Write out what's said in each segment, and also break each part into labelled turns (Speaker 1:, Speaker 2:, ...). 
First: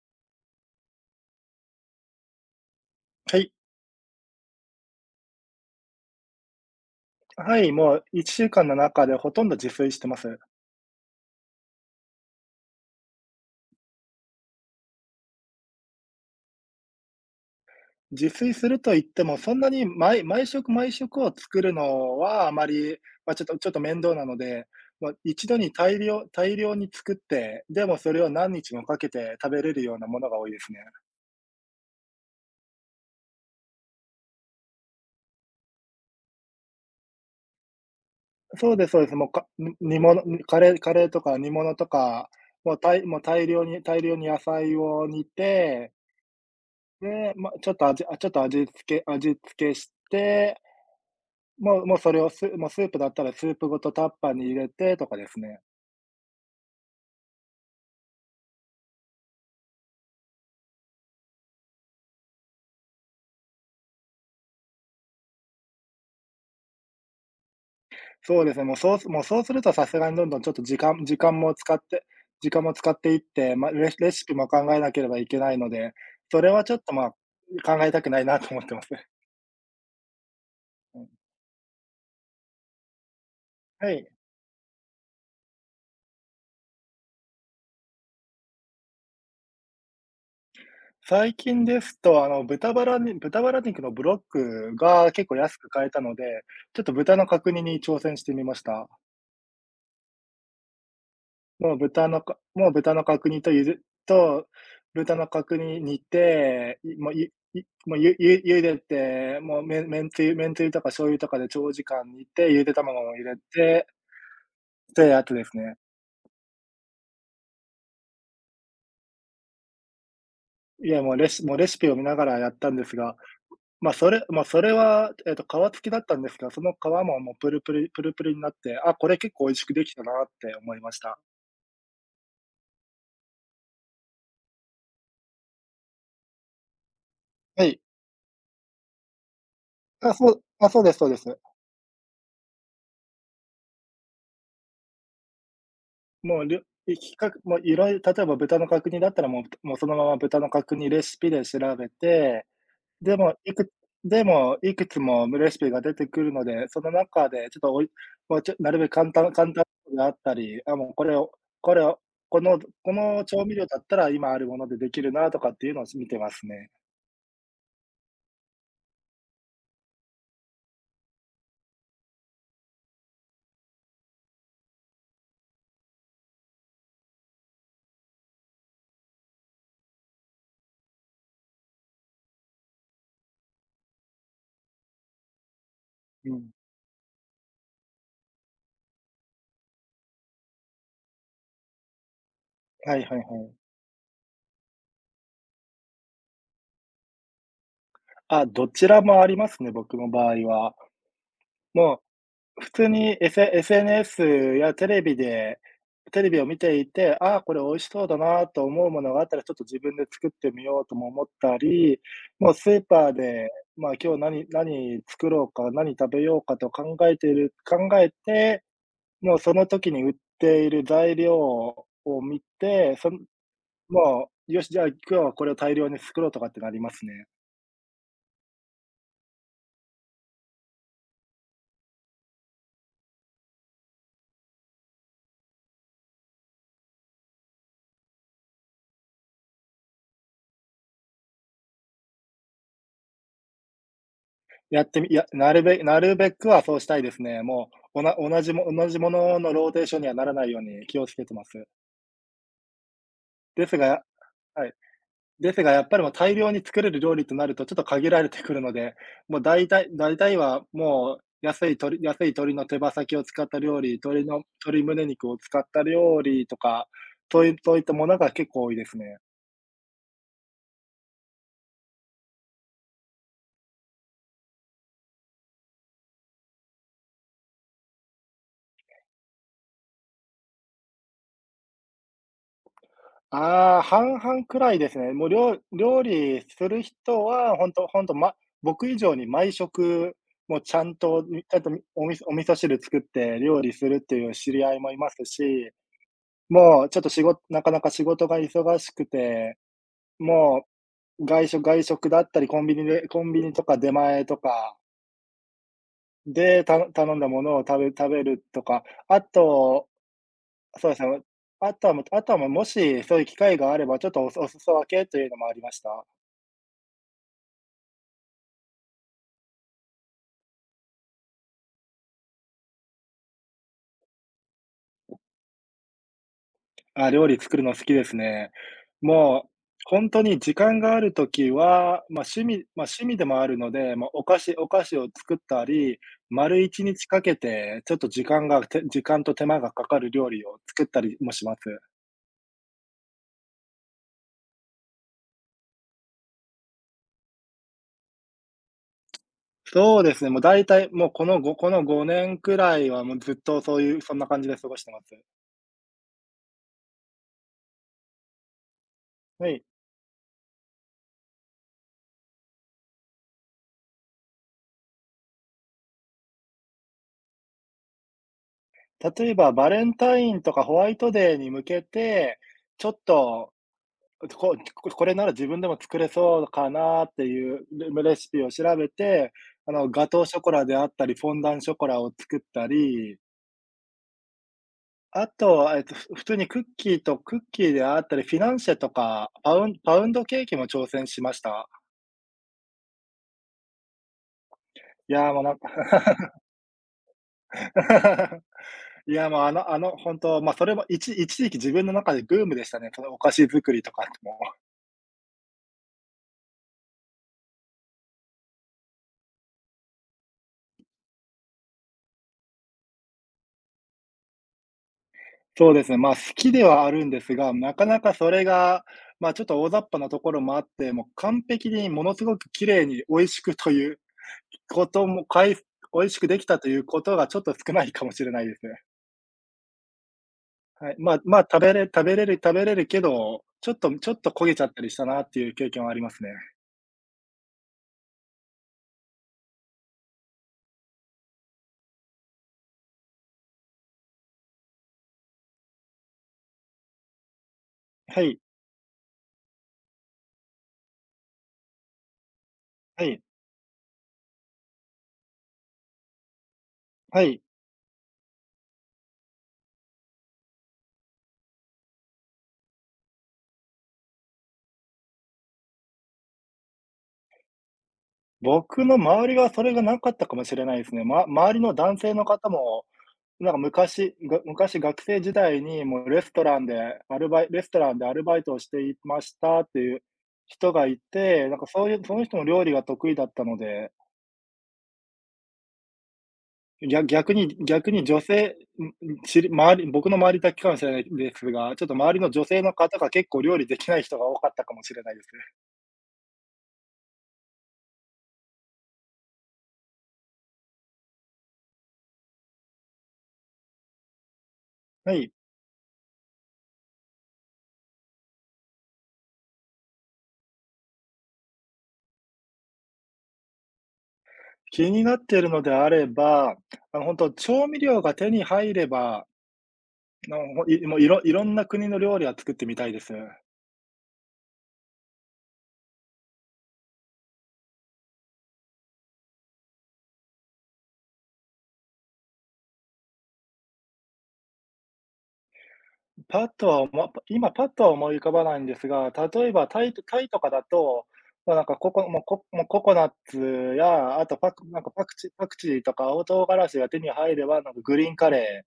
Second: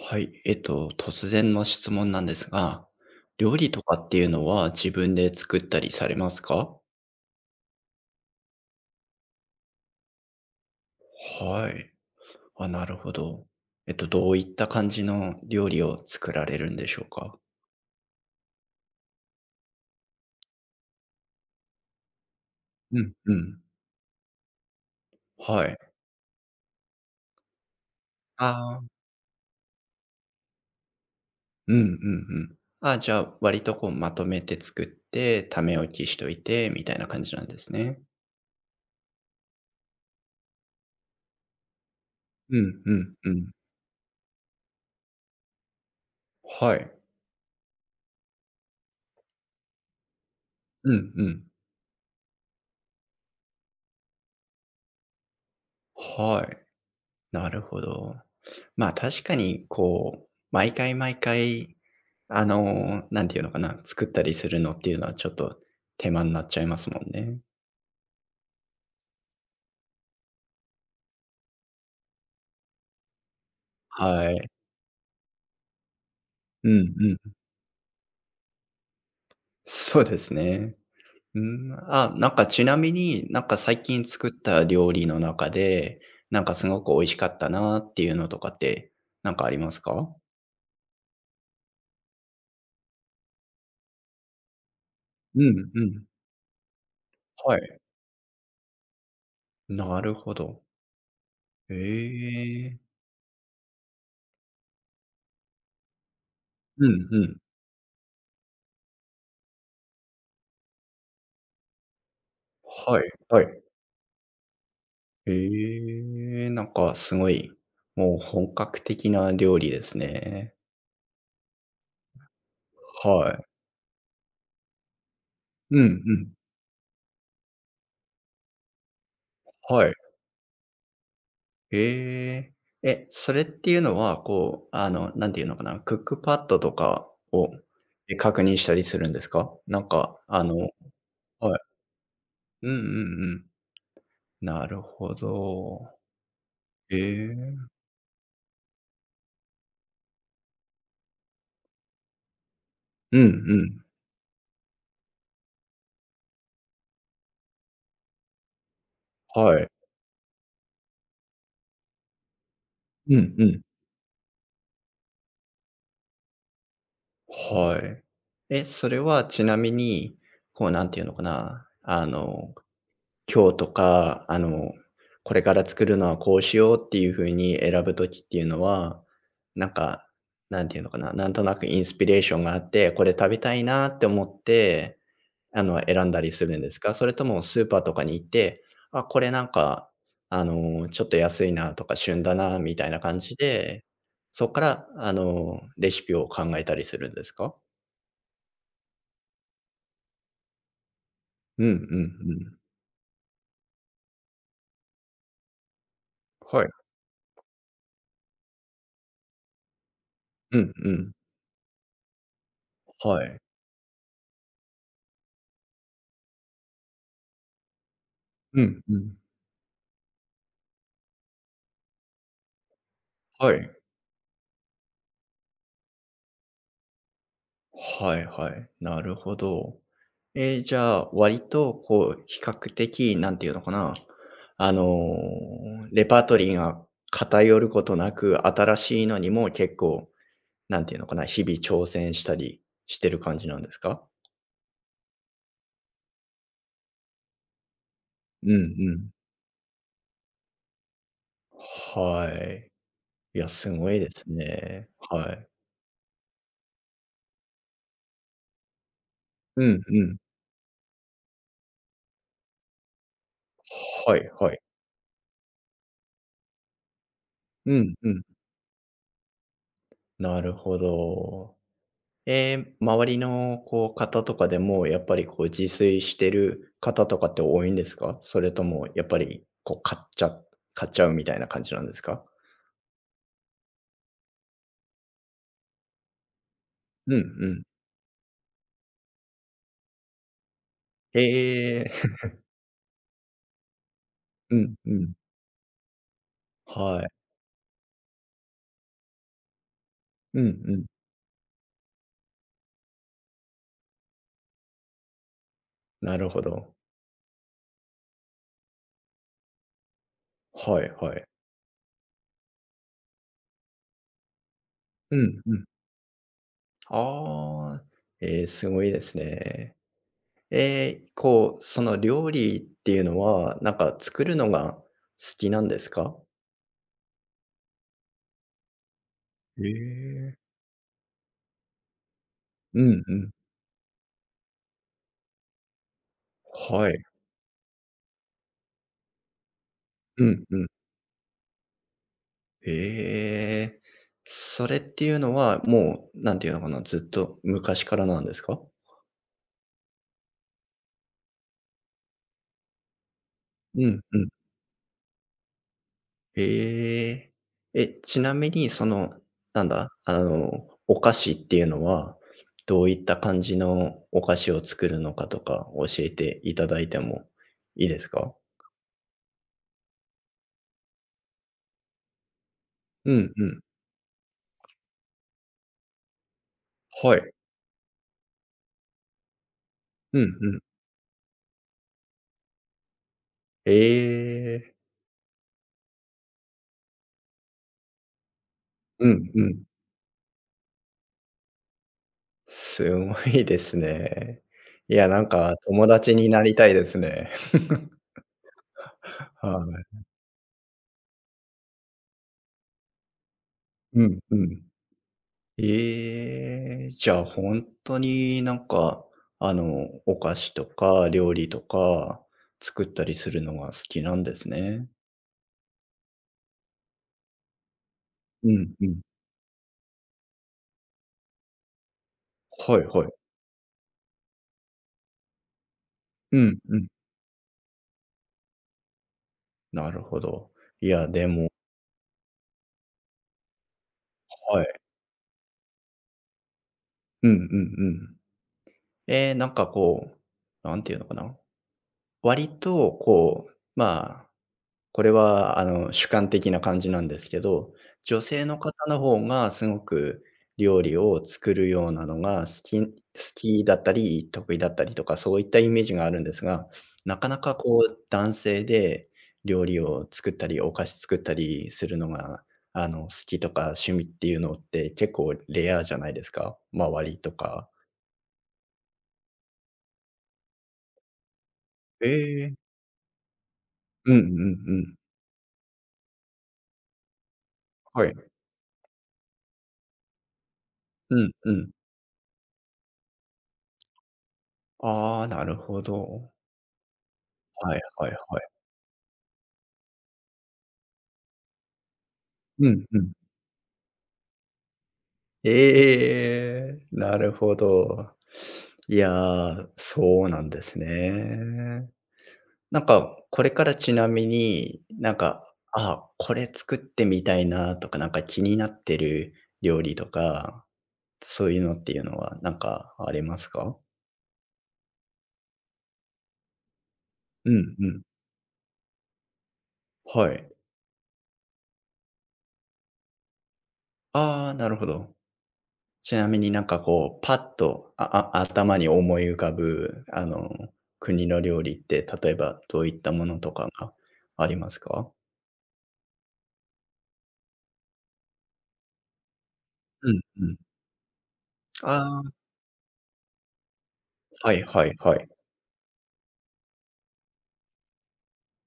Speaker 1: はい、突然の質問なんですが、
Speaker 2: はい。
Speaker 1: 料理とかっていうのは自分で作ったりされますか？
Speaker 2: はい、もう1週間の中でほとんど自炊してます。
Speaker 1: はい。あ、なるほど。どういった感じの料理を作られるんでしょうか？
Speaker 2: 自炊すると言っても、そんなに毎食を作るのはあまり、
Speaker 1: うん
Speaker 2: ま、
Speaker 1: う
Speaker 2: ちょっと
Speaker 1: ん。
Speaker 2: ちょっと面倒なので、ま、一度
Speaker 1: は
Speaker 2: に
Speaker 1: い。
Speaker 2: 大量に作って、でもそれを何日
Speaker 1: あ
Speaker 2: もか
Speaker 1: あ、
Speaker 2: けて食べれるようなものが多いですね。
Speaker 1: うんうんうん。あ、じゃあ、割とこうまとめて作って、ため置きしといてみたいな感じなんですね。
Speaker 2: そうですそうです。もう、煮物にカレーとか煮物とか、
Speaker 1: う
Speaker 2: もう
Speaker 1: ん
Speaker 2: た
Speaker 1: う
Speaker 2: い
Speaker 1: ん
Speaker 2: もう
Speaker 1: う
Speaker 2: 大
Speaker 1: ん。
Speaker 2: 量に大量に野菜を煮て、
Speaker 1: はい。
Speaker 2: で、ま、ちょっと味付けして
Speaker 1: うんうん。
Speaker 2: もうもうそれをスもうスープだったらスープごとタッパーに入れてとかですね。
Speaker 1: はい。なるほど。まあ、確かにこう、毎回毎回、あの、なんていうのかな、作ったりするのっていうのはちょっと手間になっちゃいますもんね。
Speaker 2: そうですね、もうそうするとさすがにどんどんちょっと時間も使っていって、ま、レシレシ
Speaker 1: は
Speaker 2: ピも
Speaker 1: い。
Speaker 2: 考えなければいけないので、それは
Speaker 1: う
Speaker 2: ちょっ
Speaker 1: ん
Speaker 2: と、まあ、
Speaker 1: うん。
Speaker 2: 考えたくないなと思ってます。
Speaker 1: そうですね。
Speaker 2: うん。
Speaker 1: うん、あ、なんかちなみに、なんか最
Speaker 2: は
Speaker 1: 近
Speaker 2: い。
Speaker 1: 作った料理の中で、なんかすごく美味しかったなっていうのとかって、なんかありますか？
Speaker 2: 最近ですと、豚バラ肉のブロックが結構
Speaker 1: う
Speaker 2: 安
Speaker 1: ん
Speaker 2: く
Speaker 1: う
Speaker 2: 買えた
Speaker 1: ん。
Speaker 2: ので、ちょっと豚の角
Speaker 1: は
Speaker 2: 煮に
Speaker 1: い。
Speaker 2: 挑戦してみました。
Speaker 1: なるほど。
Speaker 2: もう
Speaker 1: え
Speaker 2: 豚のかもう
Speaker 1: え。
Speaker 2: 豚の角煮とゆずと、豚の角煮煮て、
Speaker 1: う
Speaker 2: い
Speaker 1: ん
Speaker 2: もう、
Speaker 1: う
Speaker 2: ゆ
Speaker 1: ん。
Speaker 2: いもう、ゆゆ茹でて、もうめんつゆとか醤油とかで長時間煮て、ゆで
Speaker 1: は
Speaker 2: 卵
Speaker 1: い
Speaker 2: も入れ
Speaker 1: はい。
Speaker 2: て、で、あとですね、
Speaker 1: ええ、なんかすごい、もう本格的な料理ですね。
Speaker 2: いや、もうレシピを見ながらやったんですが、
Speaker 1: はい。
Speaker 2: ま、それは、皮
Speaker 1: う
Speaker 2: 付きだ
Speaker 1: ん
Speaker 2: っ
Speaker 1: う
Speaker 2: たんで
Speaker 1: ん。
Speaker 2: すが、その皮ももうプルプルプルプルになって、あ、これ結構美味しくで
Speaker 1: は
Speaker 2: き
Speaker 1: い。
Speaker 2: たなって思いました。
Speaker 1: ええ。え、それっていうのは、こう、あの、なんていうのかな、クックパッドとかを、
Speaker 2: はい。
Speaker 1: え、確認したりするんですか？なんか、
Speaker 2: そうですそうです。
Speaker 1: はい。うんうんうん。なるほど。
Speaker 2: もう、りょい
Speaker 1: え
Speaker 2: きか
Speaker 1: え。
Speaker 2: もういろいろ例えば豚の角煮だったら、もうそのまま豚の角煮レシピで調べて、で
Speaker 1: うんう
Speaker 2: も、いく
Speaker 1: ん。
Speaker 2: でも、いくつもレシピが出てくるので、その中でちょっとおいまあ、なるべく簡単簡
Speaker 1: は
Speaker 2: 単
Speaker 1: い。
Speaker 2: であったり、あ、もうこれをこれをこのこ
Speaker 1: う
Speaker 2: の
Speaker 1: ん
Speaker 2: 調
Speaker 1: う
Speaker 2: 味
Speaker 1: ん。
Speaker 2: 料だったら今あるものでできるなとかっていうのを見てますね。
Speaker 1: はい。え、それはちなみに、こう、なんていうのかな、今日とか、あの、これから作るのはこうしようっていう風に選ぶ時っていうのは、なんか、なんていうのかな、なんとなくインスピレーションがあって、これ食べたいなって思って、あの、選んだ
Speaker 2: う
Speaker 1: りす
Speaker 2: ん。
Speaker 1: るんですか？それともスーパーとかに行って、あ、これなんか、あの、ちょっと安いなとか旬だなみたい
Speaker 2: は
Speaker 1: な
Speaker 2: いはいは
Speaker 1: 感
Speaker 2: い。
Speaker 1: じで、そっから、あの、レシピを考えたりするんですか？
Speaker 2: あ、どちらもありますね、僕の場合は。
Speaker 1: うんうんう
Speaker 2: も
Speaker 1: ん。
Speaker 2: う普通に、SNS やテレビを見
Speaker 1: はい。
Speaker 2: ていて、ああ、これ美味しそうだなと思うものがあったら、ちょっと自分で作って
Speaker 1: う
Speaker 2: み
Speaker 1: ん
Speaker 2: よう
Speaker 1: う
Speaker 2: とも
Speaker 1: ん。
Speaker 2: 思ったり、もうスーパー
Speaker 1: はい。
Speaker 2: で、まあ、今日何作ろうか、何食べようかと考えている考え
Speaker 1: う
Speaker 2: て、
Speaker 1: んうん。
Speaker 2: もうその時に売っている材料を見て、
Speaker 1: はい。
Speaker 2: もう、よし、じゃあ今日はこれを大量に作ろうとかってなりますね。
Speaker 1: はいはい。なるほど。じゃあ、割と、こう、比較的、なんていうのかな。レパートリーが偏ることなく、新しいのにも結構、なんていうのかな、日々挑戦したりしてる感じなんですか？
Speaker 2: やってみいや、なるべくはそうしたいですね。もう、おな同
Speaker 1: うん
Speaker 2: じ
Speaker 1: う
Speaker 2: も同じも
Speaker 1: ん。
Speaker 2: ののローテーションにはならないように気をつけてます。
Speaker 1: はい。いや、
Speaker 2: で
Speaker 1: す
Speaker 2: す
Speaker 1: ごい
Speaker 2: が
Speaker 1: です
Speaker 2: はい。
Speaker 1: ね。はい。
Speaker 2: ですがやっぱりもう大量に作れる料理となると、ちょっと限られてくるので、もう
Speaker 1: う
Speaker 2: 大
Speaker 1: ん
Speaker 2: 体
Speaker 1: う
Speaker 2: 大
Speaker 1: ん。
Speaker 2: 体はもう安い鶏の手羽先を使った料理、
Speaker 1: は
Speaker 2: 鶏
Speaker 1: い
Speaker 2: の
Speaker 1: はい。
Speaker 2: 鶏胸肉を使った料理とか、そういうそ
Speaker 1: う
Speaker 2: ういった
Speaker 1: ん
Speaker 2: も
Speaker 1: う
Speaker 2: の
Speaker 1: ん。
Speaker 2: が結構多いですね。
Speaker 1: なるほど。周りのこう方とかでも、やっぱりこう自炊してる方とかって多いんですか？それともやっぱり、こう買っちゃうみたいな感じなんですか？
Speaker 2: ああ、半々くらいですね。もう料理する
Speaker 1: うん
Speaker 2: 人
Speaker 1: う
Speaker 2: は、
Speaker 1: ん。
Speaker 2: ほんとほんと、ま僕以上に毎食、もうちゃん
Speaker 1: へ
Speaker 2: と、み
Speaker 1: え。
Speaker 2: おみそお味噌汁作って料理するっていう 知
Speaker 1: う
Speaker 2: り合
Speaker 1: ん
Speaker 2: いも
Speaker 1: う
Speaker 2: いま
Speaker 1: ん。
Speaker 2: すし、もうちょ
Speaker 1: は
Speaker 2: っ
Speaker 1: い。
Speaker 2: となかなか仕事が忙しくて、
Speaker 1: うん
Speaker 2: も
Speaker 1: うん。
Speaker 2: う、外食だったり、コンビニとか出前とか
Speaker 1: なるほ
Speaker 2: で、
Speaker 1: ど。
Speaker 2: 頼んだものを食べるとか、あと
Speaker 1: は
Speaker 2: そう
Speaker 1: い
Speaker 2: です
Speaker 1: は
Speaker 2: ね。
Speaker 1: い。
Speaker 2: あとはもう、もしそういう機会があれば、ちょっとお裾分け
Speaker 1: う
Speaker 2: というの
Speaker 1: ん
Speaker 2: もあ
Speaker 1: う
Speaker 2: り
Speaker 1: ん。
Speaker 2: ました。
Speaker 1: ああ、すごいですね。こう、その料理っていうのは、なんか作るのが好きなんですか？
Speaker 2: あ、料理作るの好きですね。もう、
Speaker 1: へ
Speaker 2: ほんと
Speaker 1: え。
Speaker 2: に時間がある時は、ま、趣味ま、
Speaker 1: うん
Speaker 2: 趣
Speaker 1: う
Speaker 2: 味で
Speaker 1: ん。
Speaker 2: もあるので、ま、お菓子を作ったり、丸一
Speaker 1: はい。
Speaker 2: 日かけて、ちょっと時間と手間がかかる
Speaker 1: う
Speaker 2: 料理
Speaker 1: んう
Speaker 2: を
Speaker 1: ん。
Speaker 2: 作ったりもします。
Speaker 1: へえ。それっていうのは、もう、なんていうのかな、ずっと昔からなんですか？
Speaker 2: そうですね、もう大体、もうこの5年くらいはもうずっとそう
Speaker 1: う
Speaker 2: い
Speaker 1: ん、
Speaker 2: うそん
Speaker 1: う
Speaker 2: な
Speaker 1: ん。
Speaker 2: 感じで過ごしてます。
Speaker 1: へえ。え、ちなみにその、
Speaker 2: はい。
Speaker 1: なんだ、あの、お菓子っていうのは、どういった感じのお菓子を作るのかとか教えていただいてもいいですか？
Speaker 2: 例えば、バレンタインとかホワイトデーに向けて、ちょっ
Speaker 1: うんう
Speaker 2: と、
Speaker 1: ん。
Speaker 2: ここれなら自分でも作れそうかなっ
Speaker 1: は
Speaker 2: て
Speaker 1: い。
Speaker 2: いうレシピを調べて、ガ
Speaker 1: う
Speaker 2: トーシ
Speaker 1: ん
Speaker 2: ョコ
Speaker 1: うん。
Speaker 2: ラであったり、フォンダンショコラを作ったり、
Speaker 1: ええ。
Speaker 2: あと、普通にクッキーであったり、フィナンシェと
Speaker 1: う
Speaker 2: か、
Speaker 1: んう
Speaker 2: パ
Speaker 1: ん。
Speaker 2: ウンパウンドケーキも挑戦しました。
Speaker 1: すごいですね。いや、
Speaker 2: い
Speaker 1: なん
Speaker 2: や、もうな
Speaker 1: か
Speaker 2: んか。
Speaker 1: 友達になりたいですね。
Speaker 2: いや、もう、
Speaker 1: はい。
Speaker 2: 本当まあそれも一時期自分の中でブームでしたね、そのお菓子作りとか
Speaker 1: うん、う
Speaker 2: も。
Speaker 1: ん。ええ、じゃあ本当になんか、あの、お菓子とか料理とか作ったりするのが好きなんですね。
Speaker 2: そうですね、まあ、好きではあるんですが、なかなかそれ
Speaker 1: うん
Speaker 2: が、
Speaker 1: うん。
Speaker 2: まあ、ちょっと大雑把なところもあって、もう完璧にものすごく綺
Speaker 1: は
Speaker 2: 麗
Speaker 1: い
Speaker 2: に
Speaker 1: はい。
Speaker 2: 美味しくということも、美味しくで
Speaker 1: う
Speaker 2: きた
Speaker 1: ん
Speaker 2: と
Speaker 1: う
Speaker 2: いう
Speaker 1: ん。
Speaker 2: ことがちょっと少ないかもしれないですね。
Speaker 1: なるほど。い
Speaker 2: はい。
Speaker 1: や、
Speaker 2: まあ
Speaker 1: で
Speaker 2: まあ、
Speaker 1: も
Speaker 2: 食べれるけど、ちょっと焦げち
Speaker 1: は
Speaker 2: ゃっ
Speaker 1: い。
Speaker 2: たりしたなっていう経験はありますね。
Speaker 1: うんうんうん。ええ、なんかこう、なんていうのかな、割とこう、まあこれはあの、主観的な感じなんですけど、女
Speaker 2: はい、
Speaker 1: 性の方の方がすごく料理を作るようなのが好
Speaker 2: はい、
Speaker 1: きだったり、得意だったりとか、そういったイメージがあるんですが、な
Speaker 2: は
Speaker 1: かな
Speaker 2: い。
Speaker 1: かこう男性で料理を作ったり、お菓子作ったりするのが、あの、好きとか趣味っていうのって結構レアじゃないですか？周りとか。
Speaker 2: 僕の周りはそれがなかったかもしれないですね。ま周りの男
Speaker 1: え
Speaker 2: 性の方
Speaker 1: え。
Speaker 2: もなんか
Speaker 1: う
Speaker 2: 昔、
Speaker 1: んうん
Speaker 2: が
Speaker 1: う
Speaker 2: 昔
Speaker 1: ん。
Speaker 2: 学生時代にもうレストランで
Speaker 1: は
Speaker 2: ア
Speaker 1: い。
Speaker 2: ルバイトをしていましたっていう人がい
Speaker 1: うん
Speaker 2: て、
Speaker 1: う
Speaker 2: なんか
Speaker 1: ん。
Speaker 2: そういうその人も料理が得意だったので、
Speaker 1: ああ、なるほど。
Speaker 2: 逆逆に
Speaker 1: はい
Speaker 2: 逆に
Speaker 1: はい
Speaker 2: 女
Speaker 1: はい。
Speaker 2: 性、んん、知り周り僕の周りだけかもしれないですが、ちょっと周りの女性
Speaker 1: う
Speaker 2: の
Speaker 1: ん
Speaker 2: 方
Speaker 1: う
Speaker 2: が
Speaker 1: ん。
Speaker 2: 結構料理できない人が多かったかもしれないですね。
Speaker 1: ええ、なるほど。いや、そうなんですね。なんか、これからちなみに、
Speaker 2: は
Speaker 1: なん
Speaker 2: い。
Speaker 1: か、あ、これ作ってみたいなとか、なんか気になってる料理とか、そういうのっていうのはなんかありますか？
Speaker 2: 気になっているのであれば、本当
Speaker 1: う
Speaker 2: 調
Speaker 1: ん
Speaker 2: 味
Speaker 1: う
Speaker 2: 料
Speaker 1: ん。
Speaker 2: が手に入れば、
Speaker 1: は
Speaker 2: の、
Speaker 1: い。
Speaker 2: もういろいろんな国の料理は作ってみたいです。
Speaker 1: ああ、なるほど。ちなみになんかこう、パッと、ああ頭に思い浮かぶ、あの、国の料理って、例えばどういったものとかがありますか？
Speaker 2: パッとは、今パッとは思い浮かばないんですが、例えばタイと
Speaker 1: う
Speaker 2: タ
Speaker 1: ん
Speaker 2: イと
Speaker 1: う
Speaker 2: か
Speaker 1: ん。
Speaker 2: だと、まあ、なんかココもう
Speaker 1: あ
Speaker 2: コもうココナッツや、あと
Speaker 1: あ、
Speaker 2: パ
Speaker 1: はい
Speaker 2: クなん
Speaker 1: は
Speaker 2: か
Speaker 1: い
Speaker 2: パク
Speaker 1: は
Speaker 2: チ
Speaker 1: い。
Speaker 2: ーパクチーとか青唐辛子が手に入れば、なんかグリーンカレ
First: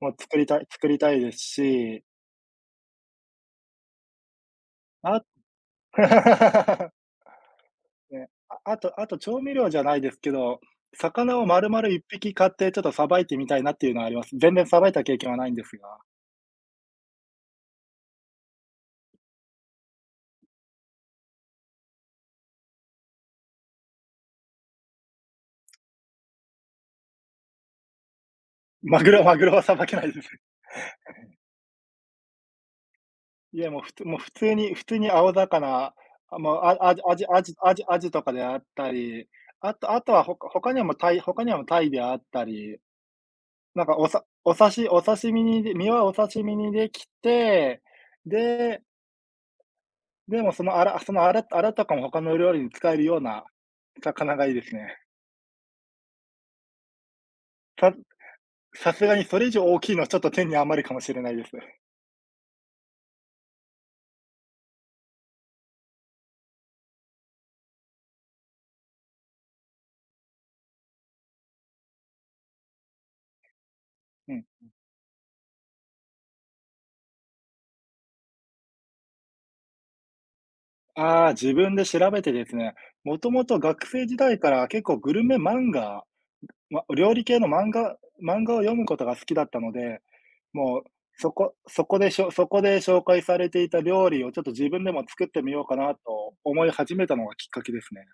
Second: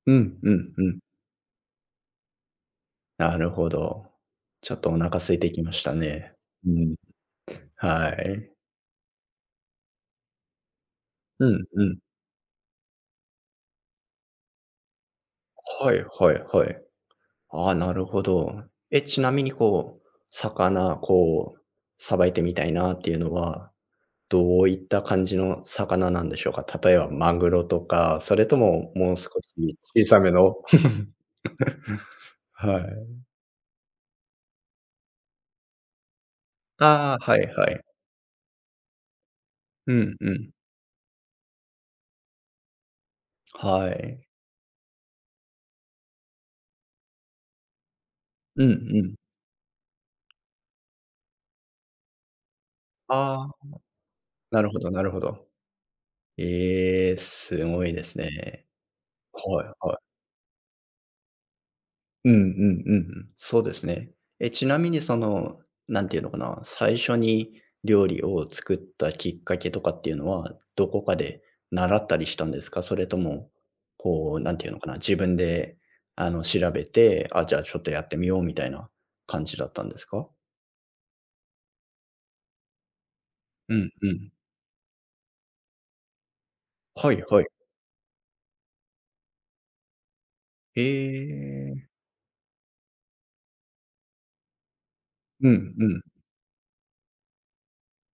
Speaker 2: ー
Speaker 1: う
Speaker 2: も作
Speaker 1: ん
Speaker 2: り
Speaker 1: う
Speaker 2: たい
Speaker 1: ん
Speaker 2: 作
Speaker 1: う
Speaker 2: り
Speaker 1: ん。
Speaker 2: たいですし、
Speaker 1: なるほど。ちょっとお腹
Speaker 2: あ。
Speaker 1: 空いてきましたね。う ん。は
Speaker 2: ね、
Speaker 1: い。
Speaker 2: ああとあと調味料じゃないですけど、魚を
Speaker 1: うん
Speaker 2: 丸
Speaker 1: う
Speaker 2: 々
Speaker 1: ん。
Speaker 2: 1匹買ってちょっと捌いてみたいなっていうのはあります。全然捌いた経験はないんです
Speaker 1: は
Speaker 2: が、
Speaker 1: いはいはい。ああ、なるほど。え、ちなみにこう、魚、こう、さばいてみたいなっていうのは、どういった感じの魚なんでしょうか？例えばマグロとか、それとも、
Speaker 2: マグ
Speaker 1: もう
Speaker 2: ロ
Speaker 1: 少
Speaker 2: マグロは
Speaker 1: し
Speaker 2: 捌けな
Speaker 1: 小
Speaker 2: い
Speaker 1: さ
Speaker 2: です。
Speaker 1: めの。はい。
Speaker 2: いや、もう、もう普通に青魚、あ、もう、あアジア
Speaker 1: ああ、
Speaker 2: ジ
Speaker 1: は
Speaker 2: ア
Speaker 1: い
Speaker 2: ジ
Speaker 1: は
Speaker 2: アジ
Speaker 1: い。
Speaker 2: アジとかであったり、あと
Speaker 1: う
Speaker 2: あと
Speaker 1: ん
Speaker 2: は
Speaker 1: う
Speaker 2: ほか
Speaker 1: ん。
Speaker 2: 他にはもうタイであったり、なん
Speaker 1: は
Speaker 2: かおさ
Speaker 1: い。
Speaker 2: お刺しお刺身にで身はお刺身にできて、
Speaker 1: うんう
Speaker 2: で、
Speaker 1: ん。
Speaker 2: でもそのアラとかも他の料理に使えるような
Speaker 1: ああ。
Speaker 2: 魚がいいで
Speaker 1: なる
Speaker 2: す
Speaker 1: ほど
Speaker 2: ね。
Speaker 1: なるほど。ええ、すごい
Speaker 2: さ
Speaker 1: ですね。
Speaker 2: さすがにそれ以
Speaker 1: は
Speaker 2: 上
Speaker 1: い
Speaker 2: 大き
Speaker 1: は
Speaker 2: い
Speaker 1: い。
Speaker 2: のはちょっと手に余るかもしれないです。
Speaker 1: うんうんうんうん。そうですね。え、ちなみにその、なんていうのかな、最初に料理を作ったきっかけとかっていうのは、どこかで習ったりしたんですか？それとも、
Speaker 2: う
Speaker 1: こう、
Speaker 2: ん。
Speaker 1: なんていうのかな、自分で、あの、調べて、あ、じゃあちょっとやってみようみたいな感じだったんですか？
Speaker 2: ああ、自分で調べてですね、もともと
Speaker 1: う
Speaker 2: 学
Speaker 1: ん
Speaker 2: 生
Speaker 1: う
Speaker 2: 時
Speaker 1: ん。
Speaker 2: 代から結構グルメ漫画、
Speaker 1: は
Speaker 2: 料
Speaker 1: い
Speaker 2: 理系
Speaker 1: はい。
Speaker 2: の漫画を読むことが好きだったので、もう、
Speaker 1: え
Speaker 2: そこそ
Speaker 1: え。
Speaker 2: こでしょそこで紹介されていた料理をちょっと自分でも作って
Speaker 1: う
Speaker 2: みよう
Speaker 1: ん
Speaker 2: か
Speaker 1: う
Speaker 2: な
Speaker 1: ん。
Speaker 2: と思い始めたのがきっかけですね。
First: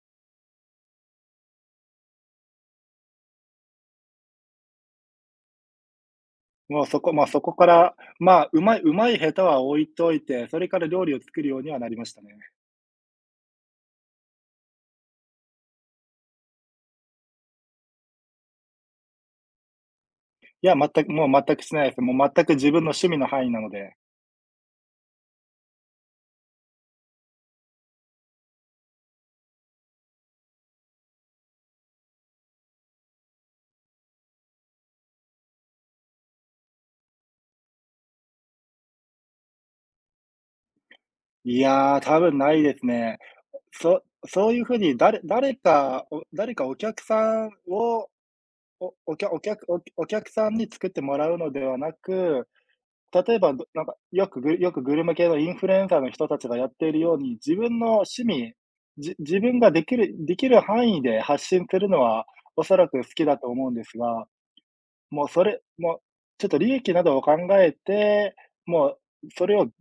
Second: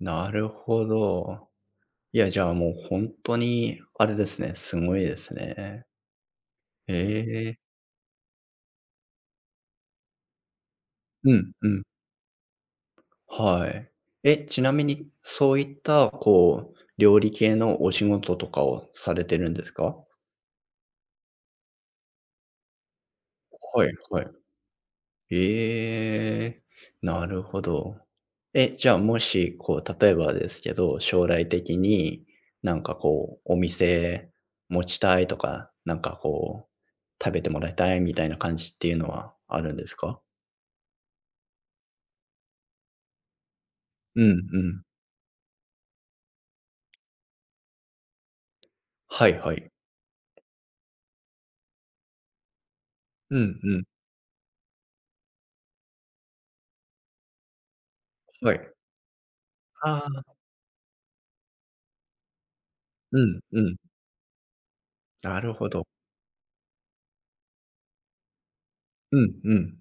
Speaker 1: なるほど。いや、じゃあ、もう本当にあれですね、すごいですね。
Speaker 2: もう
Speaker 1: へ
Speaker 2: そこまあ、そこ
Speaker 1: え。
Speaker 2: から、まあ、うまい下手は置いといて、それから料理を
Speaker 1: う
Speaker 2: 作る
Speaker 1: ん
Speaker 2: よう
Speaker 1: う
Speaker 2: には
Speaker 1: ん。
Speaker 2: なりましたね。
Speaker 1: はい。え、ちなみにそういった、こう、料理系のお仕事とかをされてるんですか？
Speaker 2: いや、全く、もう全くしてないです。もう全く自分の趣味の範囲なの
Speaker 1: は
Speaker 2: で。
Speaker 1: いはい。ええ、なるほど。え、じゃあ、もし、こう、例えばですけど、将来的に、なんかこう、お店持ちたいとか、なんかこう、食べてもらいたいみたいな感じっていうのはあるんですか？
Speaker 2: いやー、多分ないですね。そ
Speaker 1: うんう
Speaker 2: そういうふう
Speaker 1: ん。
Speaker 2: に誰かお客さんをおお
Speaker 1: は
Speaker 2: 客
Speaker 1: い
Speaker 2: お
Speaker 1: は
Speaker 2: 客
Speaker 1: い。
Speaker 2: お客お客さんに作ってもらうのではなく、例え
Speaker 1: う
Speaker 2: ば、
Speaker 1: んう
Speaker 2: な
Speaker 1: ん。
Speaker 2: んか、よくグルメ系のインフルエンサーの人たちがやっているように、自分の趣味、
Speaker 1: はい。
Speaker 2: 自分ができ
Speaker 1: あ
Speaker 2: る
Speaker 1: あ、
Speaker 2: できる範囲で発信するのは、おそらく好
Speaker 1: う
Speaker 2: きだ
Speaker 1: ん
Speaker 2: と
Speaker 1: う
Speaker 2: 思うん
Speaker 1: ん。
Speaker 2: ですが、もう
Speaker 1: な
Speaker 2: そ
Speaker 1: る
Speaker 2: れ
Speaker 1: ほど。
Speaker 2: もう、ちょっと利益などを考えて、も
Speaker 1: う
Speaker 2: う
Speaker 1: ん
Speaker 2: そ
Speaker 1: う
Speaker 2: れを
Speaker 1: ん。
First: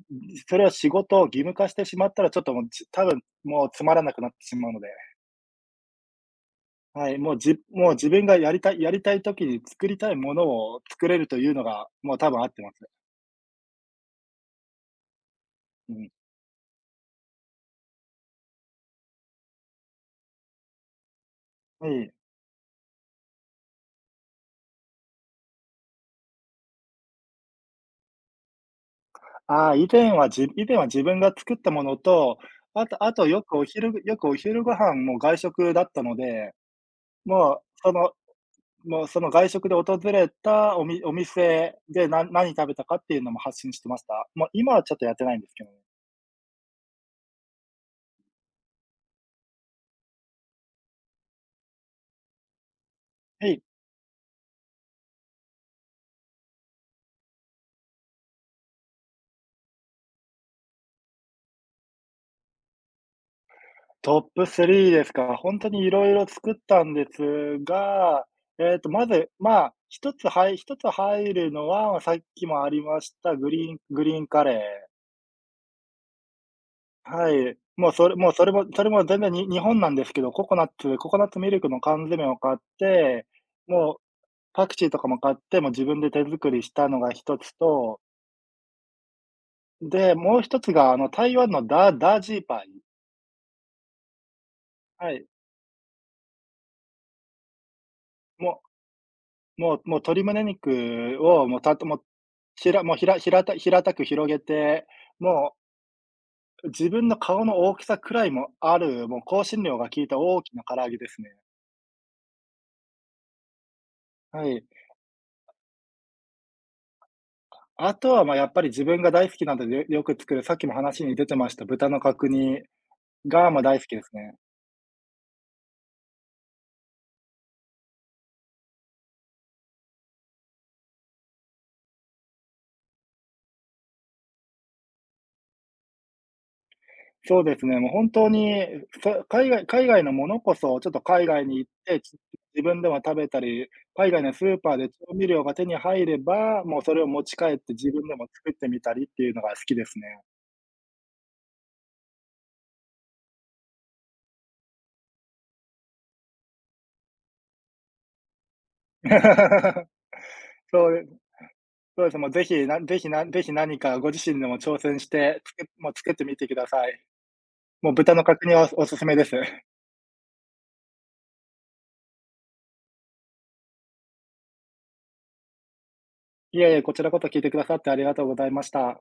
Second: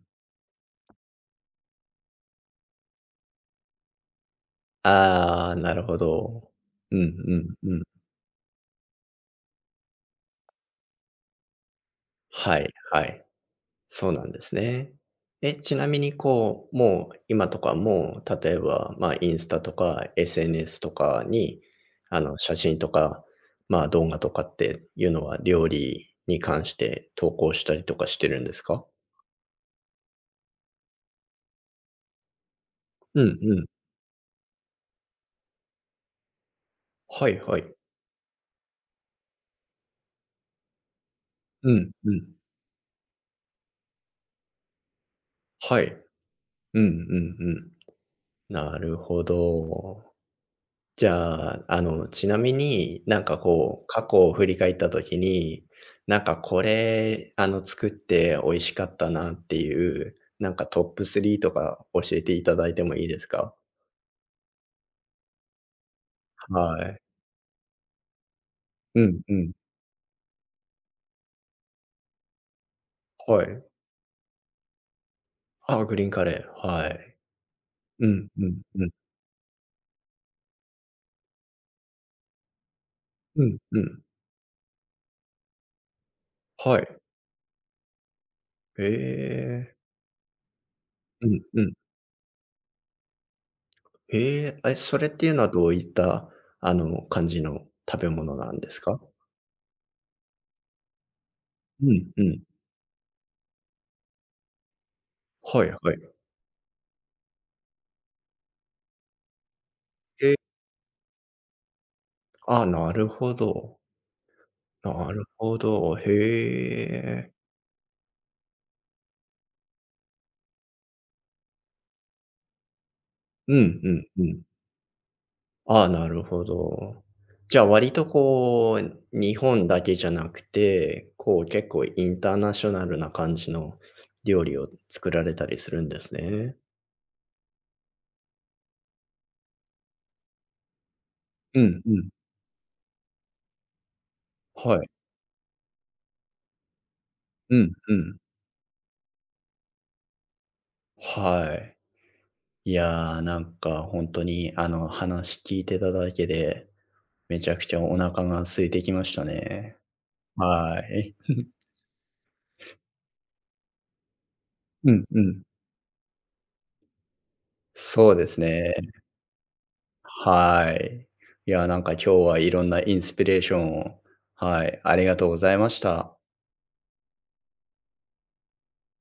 Speaker 2: それを仕事を義務化してしまったら、ちょっともう、多分もうつまらなくなってしまうので。
Speaker 1: ああ、なるほど。うん
Speaker 2: はい、
Speaker 1: うんうん。
Speaker 2: もう自分がやりたい時に作りたいものを作れるというのが、もう多分合っ
Speaker 1: は
Speaker 2: てま
Speaker 1: い
Speaker 2: す。
Speaker 1: はい。そうなんですね。え、ちな
Speaker 2: う
Speaker 1: み
Speaker 2: ん。
Speaker 1: にこう、もう今とかもう、例えば、まあ、インスタとか SNS とかに、
Speaker 2: はい。
Speaker 1: あの、写真とか、まあ、動画とかっていうのは、料理に関して投稿したりとかしてるんですか？
Speaker 2: ああ、以前は自分が作ったものと、あとあ
Speaker 1: う
Speaker 2: と
Speaker 1: ん
Speaker 2: よ
Speaker 1: う
Speaker 2: くお
Speaker 1: ん。
Speaker 2: 昼よくお昼ご飯も外食だったので、
Speaker 1: はいは
Speaker 2: も
Speaker 1: い。
Speaker 2: うそのもうその外食で訪れたお
Speaker 1: う
Speaker 2: 店
Speaker 1: ん
Speaker 2: で
Speaker 1: うん。
Speaker 2: 何食べたかっていうのも発信してました。もう今はちょっとやってないんですけどね。
Speaker 1: はい。うんうんうん。なるほど。じゃあ、あの、ちなみになんか
Speaker 2: はい。
Speaker 1: こう、過去を振り返った時に、なんかこれ、あの、作って美味しかったなっていう、なんかトップ3とか教えていただいてもいいですか？
Speaker 2: トップ3ですか。本当にいろいろ作っ
Speaker 1: は
Speaker 2: たん
Speaker 1: い。
Speaker 2: ですが、
Speaker 1: う
Speaker 2: ま
Speaker 1: ん
Speaker 2: ず、
Speaker 1: うん。
Speaker 2: まあ、はい、一つ入るのは、さっきもありました、
Speaker 1: は
Speaker 2: グ
Speaker 1: い。
Speaker 2: リーングリーンカレ
Speaker 1: あ、グリーンカレー、は
Speaker 2: ー。
Speaker 1: い。
Speaker 2: はい。もう
Speaker 1: う
Speaker 2: それ
Speaker 1: ん
Speaker 2: もうそ
Speaker 1: う
Speaker 2: れ
Speaker 1: ん
Speaker 2: もそ
Speaker 1: う
Speaker 2: れ
Speaker 1: ん。
Speaker 2: も全然に日本なんですけど、ココナッツミルクの缶詰を買って、
Speaker 1: うんう
Speaker 2: もう
Speaker 1: ん。
Speaker 2: パクチーとかも買って、もう自分で手作りし
Speaker 1: は
Speaker 2: た
Speaker 1: い。
Speaker 2: のが一つと、
Speaker 1: へえ。
Speaker 2: で、もう一つが、あの、
Speaker 1: う
Speaker 2: 台
Speaker 1: ん
Speaker 2: 湾
Speaker 1: う
Speaker 2: の
Speaker 1: ん。
Speaker 2: ダージーパイ。
Speaker 1: へえ、あ、それ
Speaker 2: は
Speaker 1: っ
Speaker 2: い。
Speaker 1: ていうのはどういった、あの、感じの食べ物な
Speaker 2: も
Speaker 1: んですか？
Speaker 2: もうもう鶏胸肉を、もうたと
Speaker 1: う
Speaker 2: もう、
Speaker 1: んうん。
Speaker 2: ひらもうひら平た平たく広げて、も
Speaker 1: はいはい。
Speaker 2: う自分の顔の大きさくらいもある、もう香辛料が効いた
Speaker 1: へえ、
Speaker 2: 大きな唐揚げですね。
Speaker 1: あ、なるほど。
Speaker 2: はい。
Speaker 1: なるほど。へえ。
Speaker 2: あとは、ま、やっぱり自分が大好きなので、よく作る、さっきも話に出てました豚の角煮が、
Speaker 1: う
Speaker 2: ま、大
Speaker 1: ん
Speaker 2: 好
Speaker 1: う
Speaker 2: きです
Speaker 1: んう
Speaker 2: ね。
Speaker 1: ん。あ、なるほど。じゃあ割とこう、日本だけじゃなくて、こう結構インターナショナルな感じの料理を作られたりするんですね。
Speaker 2: そうですね、もう本当に、さ海外海外のものこそ、ちょっと海外に
Speaker 1: う
Speaker 2: 行っ
Speaker 1: んう
Speaker 2: て、
Speaker 1: ん。
Speaker 2: 自分でも食べたり、海外のスーパ
Speaker 1: は
Speaker 2: ーで
Speaker 1: い。
Speaker 2: 調味料が手に入れば、もうそれを持ち帰っ
Speaker 1: う
Speaker 2: て
Speaker 1: ん
Speaker 2: 自
Speaker 1: う
Speaker 2: 分で
Speaker 1: ん。
Speaker 2: も作ってみたりっていうのが好きですね。
Speaker 1: はい。いやー、なんか本当にあの、話聞いてただけで、めちゃくちゃお腹が空いてきましたね。は
Speaker 2: そうで
Speaker 1: い。
Speaker 2: そうです、もうぜひ、なぜひなぜひ何かご自身でも挑
Speaker 1: う
Speaker 2: 戦
Speaker 1: ん
Speaker 2: し
Speaker 1: う
Speaker 2: て、
Speaker 1: ん。
Speaker 2: もう作ってみてください。もう
Speaker 1: そ
Speaker 2: 豚
Speaker 1: う
Speaker 2: の
Speaker 1: です
Speaker 2: 角煮は
Speaker 1: ね。
Speaker 2: お勧めです。
Speaker 1: はい。いや、なんか今日はいろんなインスピレーションをはい、ありがとうございました。
Speaker 2: いえいえ、こちらこそ聞いてくださってありがとうございました。